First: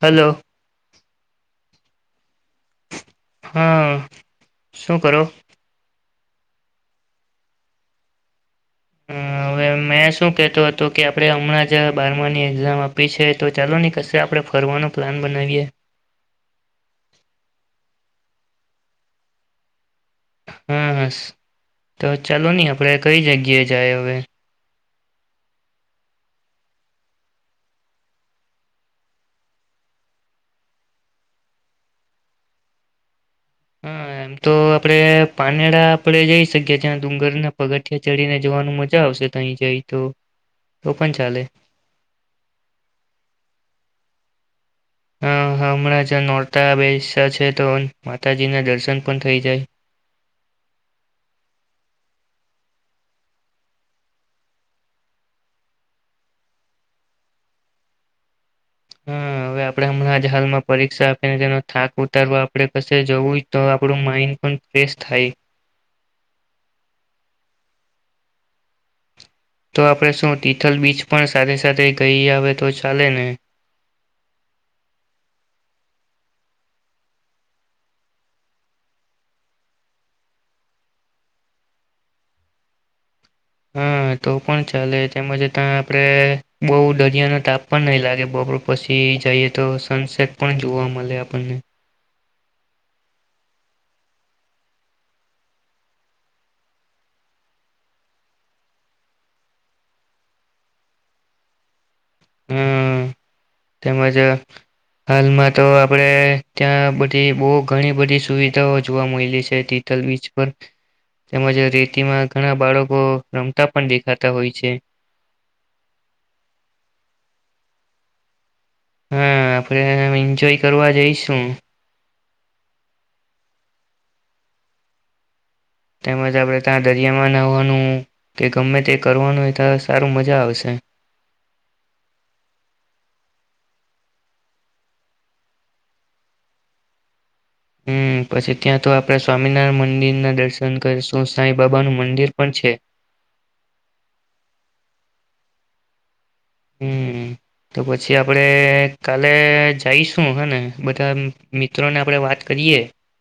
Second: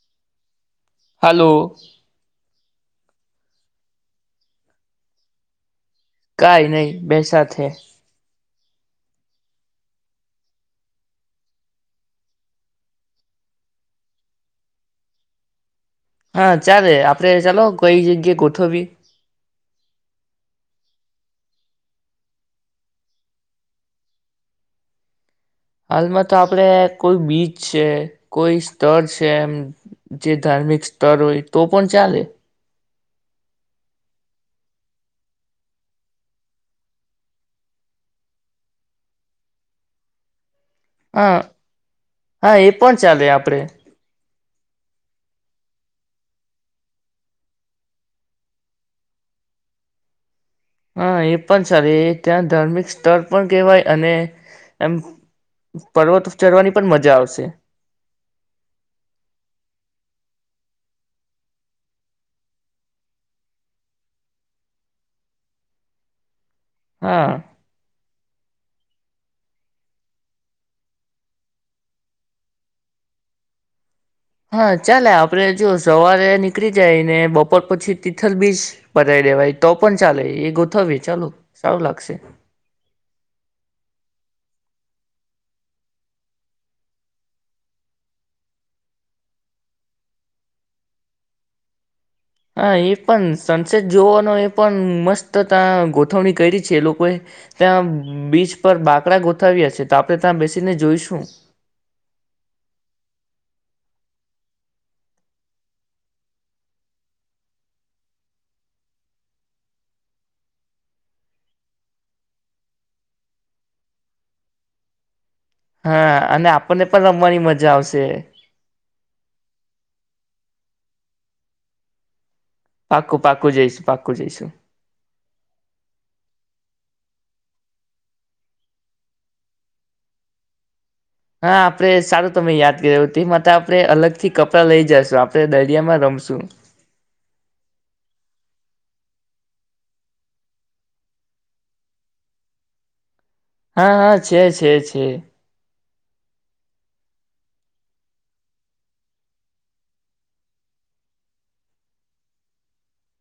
Hello. Hello. હા, શું કરો? કાઈ નહીં બેયસા છે. હમ્મ, હવે મેં શું કહેતો હતો કે આપણે હમણાં જ બારમાની એક્ઝામ આપી છે તો ચાલો ની કશે આપણે ફરવાનો પ્લાન બનાવીએ. હા ચાલે, આપડે ચાલો કઈ જગ્યા ગોઠવીએ. હમ્મ, તો ચાલો ની આપણે કઈ જગ્યાએ જાયે હવે? હાલમાં તો આપડે કોઈ બીચ છે, કોઈ સ્થળ છે એમ જે ધાર્મિક સ્તર હોય તો પણ ચાલે. હા એમ તો આપડે પારનેરા આપડે જઈ શકીએ ત્યાં ડુંગરના પગથિયા ચડીને જવાનું મજા આવશે તહી જઈ તો તો પણ હા ચાલે હા એ પણ ચાલે આપડે હમ્મ, હમણાં જ્યા નોરતા બેઈસા છે તો માતાજીના દર્શન પણ થઈ જાય. હા, એ પણ સારી એ ત્યાં ધાર્મિક સ્થળ પણ કહેવાય અને એમ પર્વત ચઢવાની પણ મજા આવશે. હા હવે આપણેે હમણાં જ હાલમાં પરીક્ષા આપીને તેનો થાક ઉતારવા આપણે કશે જવું તો આપણું માઈન્ડ પણ ફ્રેશ થાય. હા. તો આપણે શું તિથલ બીચ પણ સાથે સાથે ગઈ આવે તો ચાલે ને? હા ચાલે આપણેે જો સવારે નીકળી જાયને બપોર પછી તિથલ બીજ પતાઈ દેવાય તો પણ ચાલે એ ગોથવીએ ચાલો સારું લાગશે. હા તો પણ ચાલે તેમજ ત્યાં આપણેે બહુ દરિયાનો તાપ પણ નહીં લાગે બપોર પછી જઈએ તો સનસેટ પણ જોવા મલે આપણને. હા, એ પણ સનસેટ જોવાનો એ પણ મસ્ત ત્યાં ગોઠવણી કરી છે એ લોકોએ ત્યાં બીચ પર બાકડા ગોઠવ્યા છે તો આપણે ત્યાં બેસીને જોઈશું. હમ્મ, તેમજ હાલમાં તો આપણેે ત્યાં બધી બોવ ઘણી બધી સુવિધાઓ જોવા મયલી છે તીથલ બીચ પર તેમજ રેતીમાં ઘણા બાળકો રમતા પણ દેખાતા હોય છે. હા અને આપણને પણ રમવાની મજા આવશે. હા, આપણેે એન્જોય કરવા જઈશું. પાકું-પાકું જઈશું પાકું જઈશું. તેમજ આપણે તા દરિયામાં નાહવાનું કે ગમે તે કરવાનું હોય તો સારું મજા આવશે. હા આપણે સારું તમે યાદ કરાવ્યું તે માટે આપણે અલગ થી કપડાં લઈ જાશું આપણેે દરિયામાં રમશું. હમ્મ, પછી ત્યાં તો આપણા સ્વામિનારાયણ મંદિરના દર્શન કરીશું, સાંઈ બાબાનું મંદિર પણ છે. હા હા છે છે છે. હમ્મ, તો પછી આપડે કાલે જઈશું હને બધા મિત્રોને આપણે વાત કરીએ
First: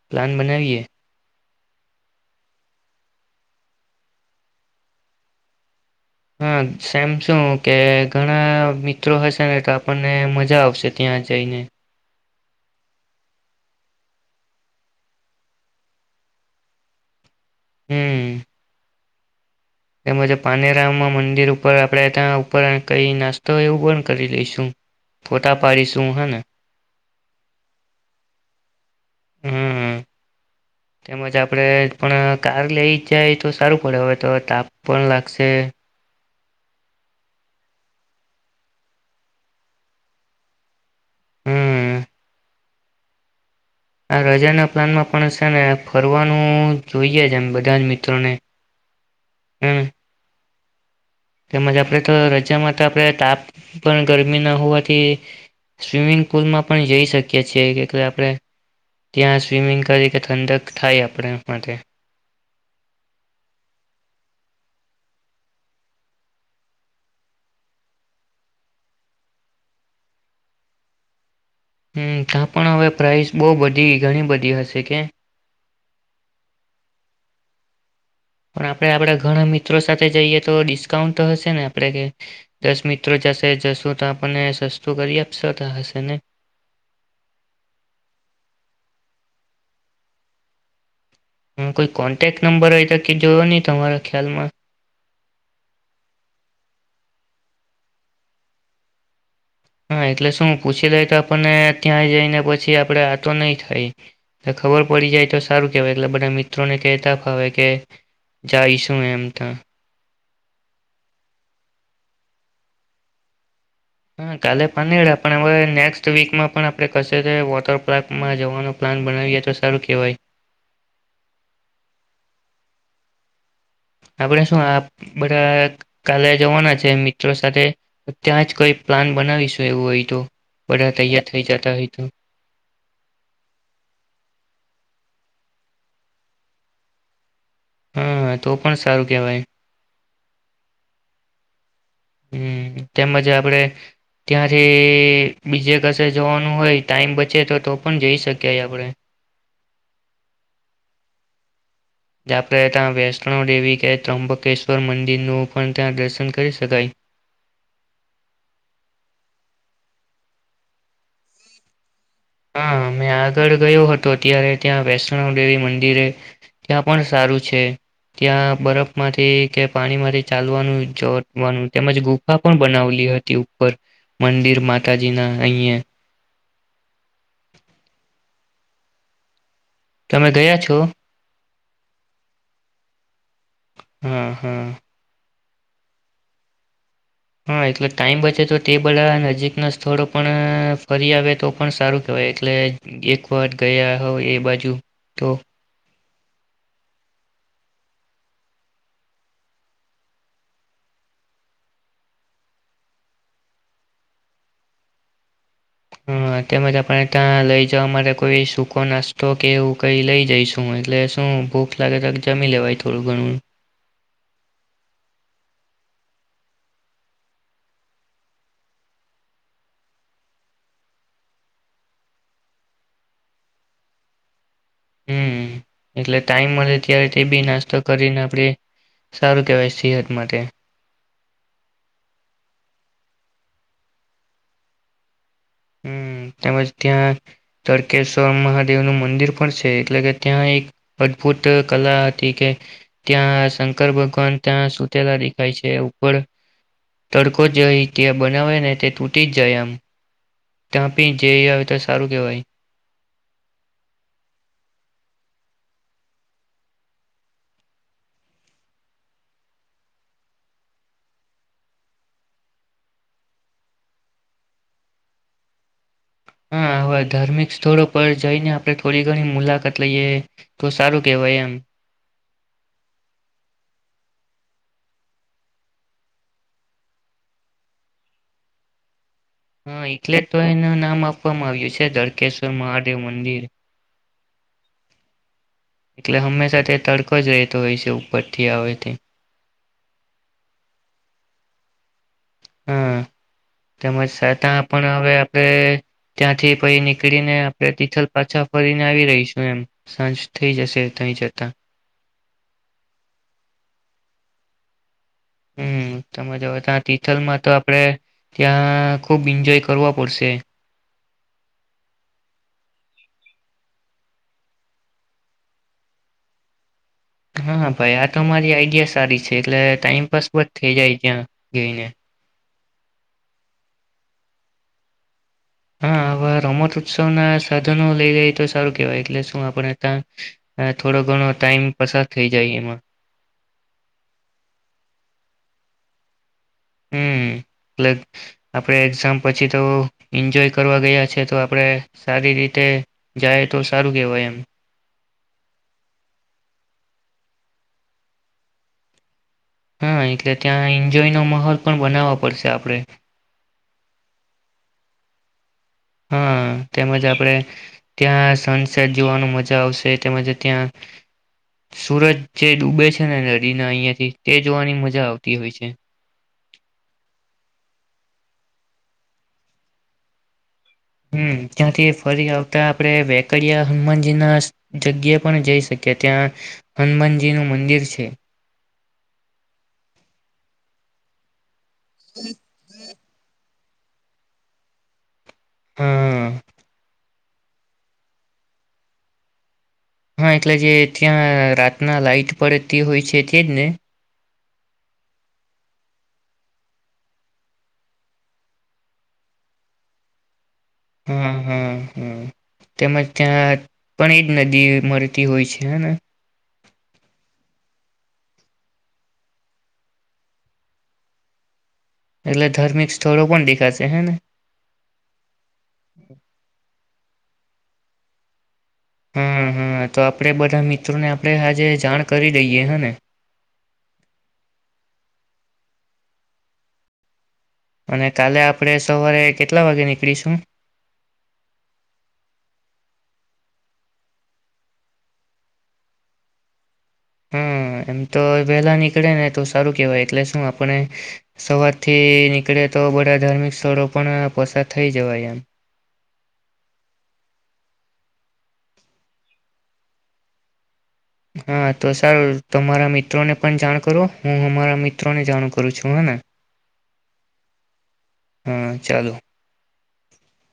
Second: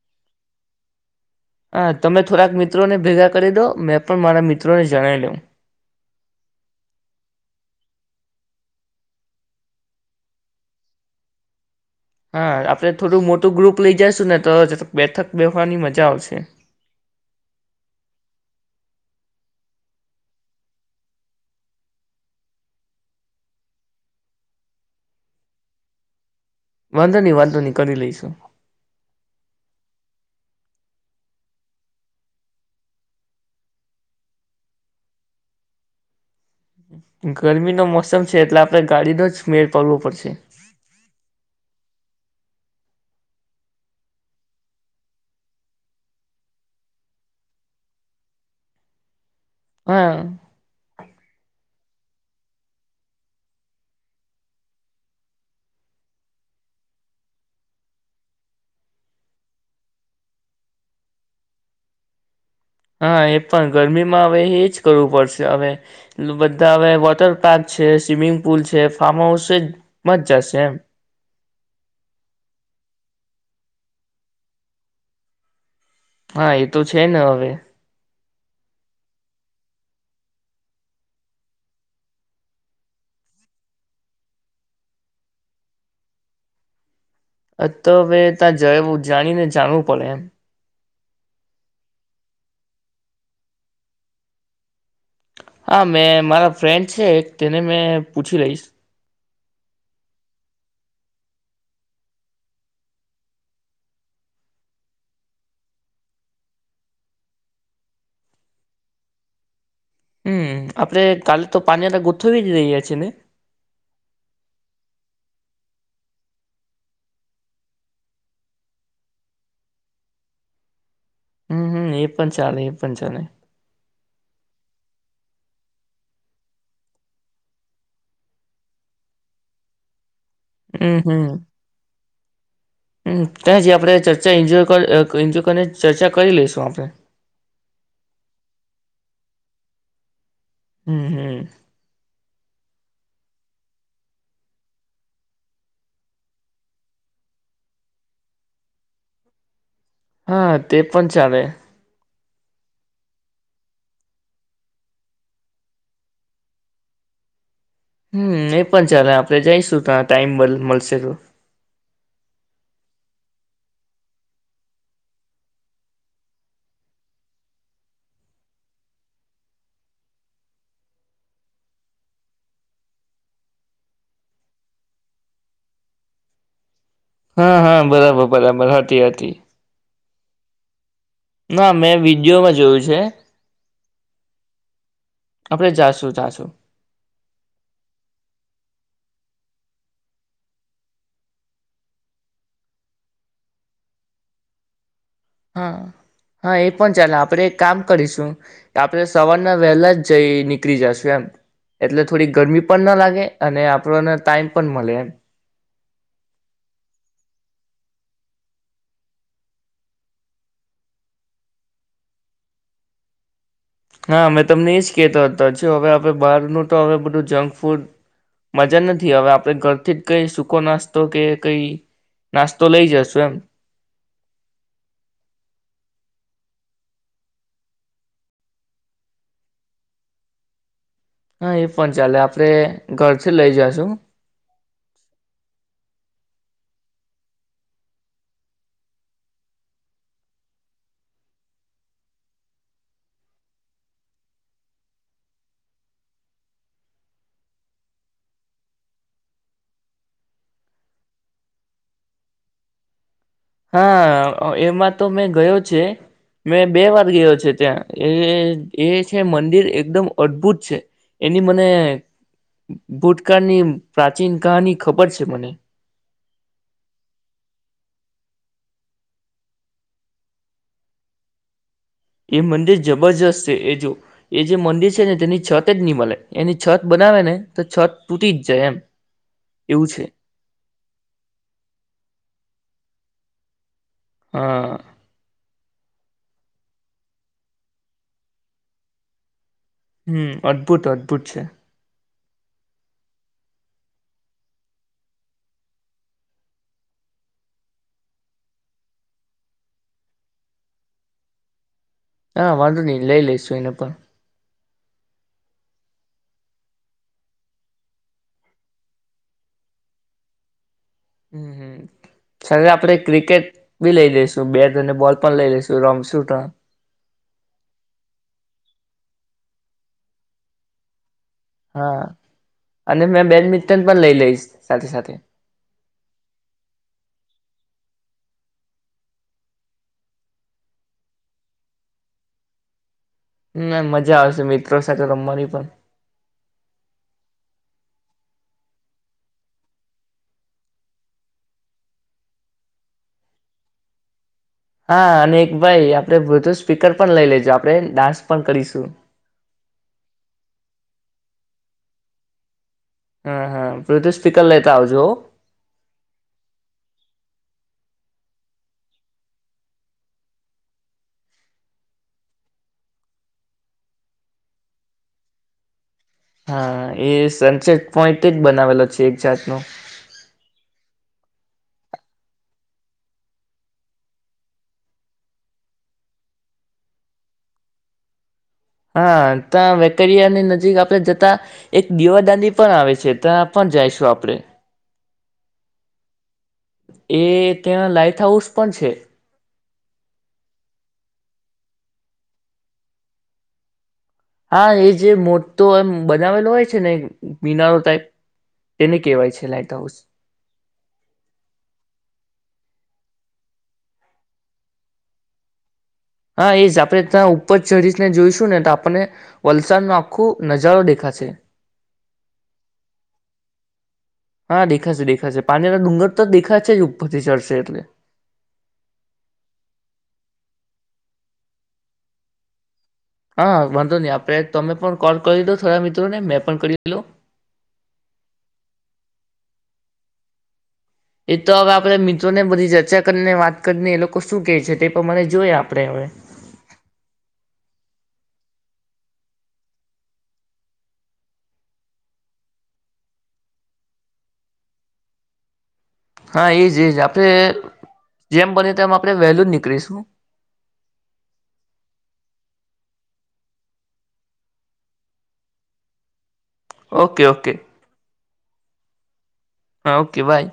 પ્લાન બનાવીએ. હા તમે થોડાક મિત્રોને ભેગા કરી દો મેં પણ મારા મિત્રોને જણાઈ લઉં. હા સેમ શું કે ઘણા મિત્રો હશે ને તો આપણને મજા આવશે ત્યાં જઈને. હા આપડે થોડું મોટું ગ્રુપ લઇ જાશું ને તો જ બેઠક બેહવાની મજા આવશે. હમ તેમજ પાનેરામ મંદિર ઉપર આપણે ત્યાં ઉપર કઈ નાસ્તો એવું પણ કરી લઈશું ફોટા પાડીશું હાને વાંધો નહી વાંધો નહી કરી લઈશું હમ તેમજ આપડે પણ કાર લઈ જાય તો સારું પડે હવે તો તાપ પણ લાગશે ગરમીનો મોસમ છે એટલે આપડે ગાડીનો જ મેળ પડવો પડશે હમ આ રજાના પ્લાનમાં પણ હશે ને ફરવાનું જોઈએ જ એમ બધા જ મિત્રોને હમ હા તેમજ આપણે તો રજા માં તો આપણે તાપ પણ ગરમીના હોવાથી સ્વિમિંગ પુલમાં પણ જઈ શકીએ છીએ કે આપણે ત્યાં સ્વિમિંગ કરી કે ઠંડક થાય આપણે માટે હા એ પણ ગરમીમાં હવે એ જ કરવું પડશે હવે બધા હવે વોટર પાર્ક છે સ્વિમિંગ પુલ છે ફાર્મ હાઉસ છે એમાં જ જશે એમ હમ ત્યાં પણ હવે પ્રાઇસ બહુ બધી ઘણી બધી હશે કે હા એ તો છે ને હવે પણ આપણે આપડા ઘણા મિત્રો સાથે જઈએ તો ડિસ્કાઉન્ટ તો હશે ને આપણે કે દસ મિત્રો જશે જશું તો આપણને સસ્તું કરી આપશે તો હશે ને અ તો હવે ત્યાં જય જાણી ને જાણવું પડે એમ હું કોઈ કોન્ટેક નંબર હોય તો કેજો હો ને તમારા ખ્યાલમાં હા મેં મારા ફ્રેન્ડ છે તેને મેં પૂછી લઈશ હા એટલે શું પૂછી લે તો આપણને ત્યાં જઈને પછી આપડે આટો નહી થાય ખબર પડી જાય તો સારું કેવાય એટલે બધા મિત્રોને કહેતા ફાવે કે જાય શું એમ તો હમ આપડે કાલે તો [unintelligible] ગોઠવી જ રહ્યા છી ને હા કાલે પાનીયાળા પણ હવે નેક્સ્ટ વીકમાં પણ આપણે કશે વોટર પાર્કમાં જવાનું પ્લાન બનાવીએ તો સારું કેહેવાય હમ હમ એ પણ ચાલે એ પણ ચાલે આપણે શું આપ બધા કાલે જવાના છે મિત્રો સાથે ત્યાં જ કોઈ પ્લાન બનાવીશું એવું હોય તો બધા હમ તૈયાર હમ થઇ જતા હોય તો હમ ત્યાં જ આપણે ચર્ચા એન્જોય એન્જોય કરી ચર્ચા કરી લઈશું આપણે હા તો પણ સારું કહેવાય હમ હમ હમ તેમજ આપડે ત્યાંથી બીજે કસે જવાનું હોય ટાઈમ બચે તો તો પણ જઈ શકી આપડે હા તે પણ ચાલે ત્યાં આપડે તાં વૈષ્ણવ દેવી કે ત્રમ્બકેશ્વર મંદિરનું પણ ત્યાં દર્શન કરી શકાય હમ એ પણ ચાલે આપણે જઈશું તો આ ટાઈમ મલ મળશે તો હા મેં આગળ ગયો હતો ત્યારે ત્યાં વૈષ્ણવ દેવી મંદિરે ત્યાં પણ સારું છે ત્યાં બરફમાંથી કે પાણીમાંથી ચાલવાનું જોડવાનું તેમજ ગુફા પણ બનાવલી હતી ઉપર મંદિર માતાજીના અહી હા હા બરાબર બરાબર હતી હતી હતી તમે ગયા છો ના મેં વિડીયોમાં જોયું છે હમ હમ આપણેે જાશું જાશું. હા એટલે ટાઈમ બચે તો તે બધા નજીકના સ્થળો પણ ફરી આવે તો પણ સારું કેહેવાય એટલે એક વાત ગયા હો એ બાજુ તો હા. હા એ પણ ચાલે આપણે એક કામ કરીશું આપણે સવારના વહેલા જ જઈ નીકળી જશું. એમ એટલે થોડી ગરમી પણ ના લાગે અને આપણને ટાઈમ પણ મળે એમ. હ તેમજ આપને ત્યાં લઈ જવા માટે કોઈ સૂકો નાસ્તો કે એવુ કઈ લઈ જઈશું એટલે શું ભૂખ લાગે તો જમી લેવાય થોડું ઘણું. હા મેં તમને એજ કહેતા હતા હવે આપણે બહારનું તો હવે બધું જંક ફૂડ મજા નથી આવે. હવે આપણે ઘરથી જ કઈ સૂકો નાસ્તો કે કઈ નાસ્તો લઈ જશુ એમ. હમ એટલે ટાઈમ મળે ત્યારે તે બી નાસ્તો કરીને આપડે સારું કેહેવાય સેહત માટે. હા એ પણ ચાલે. આપડે ઘર થી લઈ જાશુ. હ તેમજ ત્યાં તડકેશ્વર મહાદેવ નું મંદિર પણ છે. એટલે કે ત્યાં એક અદભુત કલા હતી કે ત્યાં શંકર ભગવાન ત્યાં સુતેલા દેખાય છે ઉપર તડકો જે ત્યા બનાવે ને તે તૂટી જ જાય આમ. ત્યાં પી જઈ આવે તો સારું કહેવાય. હા એમાં તો મેં ગયો છે. મેં બે વાર ગયો છે, ત્યાં એ એ છે મંદિર એકદમ અદભુત છે એની મને ભૂતકાળની પ્રાચીન કહાની ખબર છે મને. હા હવે ધાર્મિક સ્થળો પર જઈને આપણે થોડી ઘણી મુલાકાત લઈએ તો સારું કેહેવાય એમ. એ મંદિર જબરજસ્ત છે. એ જો એ જે મંદિર છે ને તેની છત જ ની મળે. એની છત બનાવે ને તો છત તૂટી જ જાય એમ. એવું હા છે એટલે તો એનું નામ આપવામાં આવ્યું છે ધળકેશ્વર મહા દેવ મંદિર. હા. એટલે હંમેશા તે તડકો જ રહેતો હોય છે. ઉપરથી આવે તે. હમ્મ અદ્ભુત અદ્ભુત છે. હા તેમજ સતા પણ હવે આપણે ત્યાંથી પઈ નીકળીને આપણે તિથલ પાછા ફરીને આવી રહીશું એમ સાંજ થઈ જશે થઈ જતા. હા વાંધો નહી લઈ લઈશું એને પણ. હમ્મ તમે તો હવે ત્યાં તિથલમાં તો આપણેે ત્યાં ખુબ એન્જોય કરવો પડશે. હમમમ હમ્મ આપણે ક્રિકેટ બી લઈ લઈશું બેટ અને બોલ પણ લઈ લઈસું રમશું તો હા ભાઈ આ તો મારી આઈડિયા સારી છે. એટલે ટાઈઇમપાસ બ જ થઇ જાય ત્યાં. ગઈને. હા અને મેં બેડમિન્ટન પણ લઈ લઈશ સાથે સાથે. હા આવા રમત ઉત્સવ ના સાધનો લઈ લઈ તો સારું કેવાય એટલે શું આપણે ત્યાં થોડો ઘણો ટાઈમ પસાર થઈ જાય એમાં. હમ્મ આમ મજા આવેશે મિત્રો સાથે રમવાની પણ. હમમમ પ્લેટ આપડે એક્ઝામ પછી તો એન્જોય કરવા ગયા છે તો આપડે સારી રીતે જાય તો સારું કેવાય એમ. હા અને ભાઈ આપડે બધું સ્પીકર પણ લઈ લેજો આપણે ડાન્સ પણ કરીશું હા એટલે ત્યાં એન્જોય નો માહોલ પણ બનાવવા પડશે આપડે. હમ હા [unintelligible] સ્પીકર લેતા આવજો. હા તેમજ આપણેે ત્યાં સનસેટ જોવાનું મજા આવશે તેમજ ત્યાં સુરજ જે ડૂબે છે નદીના અહિયાંથી તે જોવાની મજા આવતી હોય છે. હા એ સનસેટ પોઈન્ટ જ બનાવેલો છે એક જાતનો. હનમ ત્યાંથી ફરી આવતા આપણે વેકડીિયા હનુમાનજી ના જગ્યા પણ જઈ શકીએ. ત્યાં હનુમાનજી નું મંદિર છે. હા ત્યા વેકરિયા ની નજીક આપણે જતા. એક દીવાદાડી પણ આવે છે ત્યા પણ જઈશું આપણેે. હા. એ ત્યાં લાાઈટ હાઉસ પણ છે. હા એટલે જે ત્યાં રાતના લાઈટ પડતી તે હોય છે તેજ ને? હા એ જે મોટો એમ બનાવેલો હોય છે ને મિનારો ટાઈપ તેને કેહેવાય છે લાાઈટ હાઉસ. હમમમ હમ્મ હમ્મ તેમજ ત્યાં પણ એ જ નદી મળતી હોય છે હને. હા એ જ આપડે ત્યાં ઉપર ચઢશને જોઈશું ને તો આપણને વલસાડ નો આખો નજારો દેખાશે. એટલે ધાર્મિક સ્થળો પણ દેખાશે હેને હા દેખાશે દેખાશે પાણીના ડુંગર તો દેખાશે. પછી ચડશે એટલે. હા હા તો આપડે બધા મિત્રોને આપણે આજે જાણ કરી દઈએ હે ને હા વાંધો નહી આપડે તમે પણ કોલ કરી લો થોડા મિત્રોને મેં પણ કરીે લો અને કાલે આપણેે સવારે કેટલા વાગે નીકળીશું એ તો હવે આપણે મિત્રો ને બધી ચર્ચા કરીને વાત કરીને એ લોકો શું કેહે છે તે પણ મને જોય આપણે હવે હમ્મ એમ તો વહેલા નીકળે ને તો સારું કેહેવાય એટલે શું આપણે સવાર થી નીકળે તો બધા ધાર્મિક સ્થળો પણ પસાર થઈ જવાય એમ હા એજ એજ આપણેે જેમ બની તેમ આપણે વેલું જ નીકળીશું હા તો સર તમારા મિત્રોને પણ જાણ કરો હું અમારા મિત્રોને જાણ કરું છું હેને ઓકે ઓકે હા ચાલો હા ઓકે બાય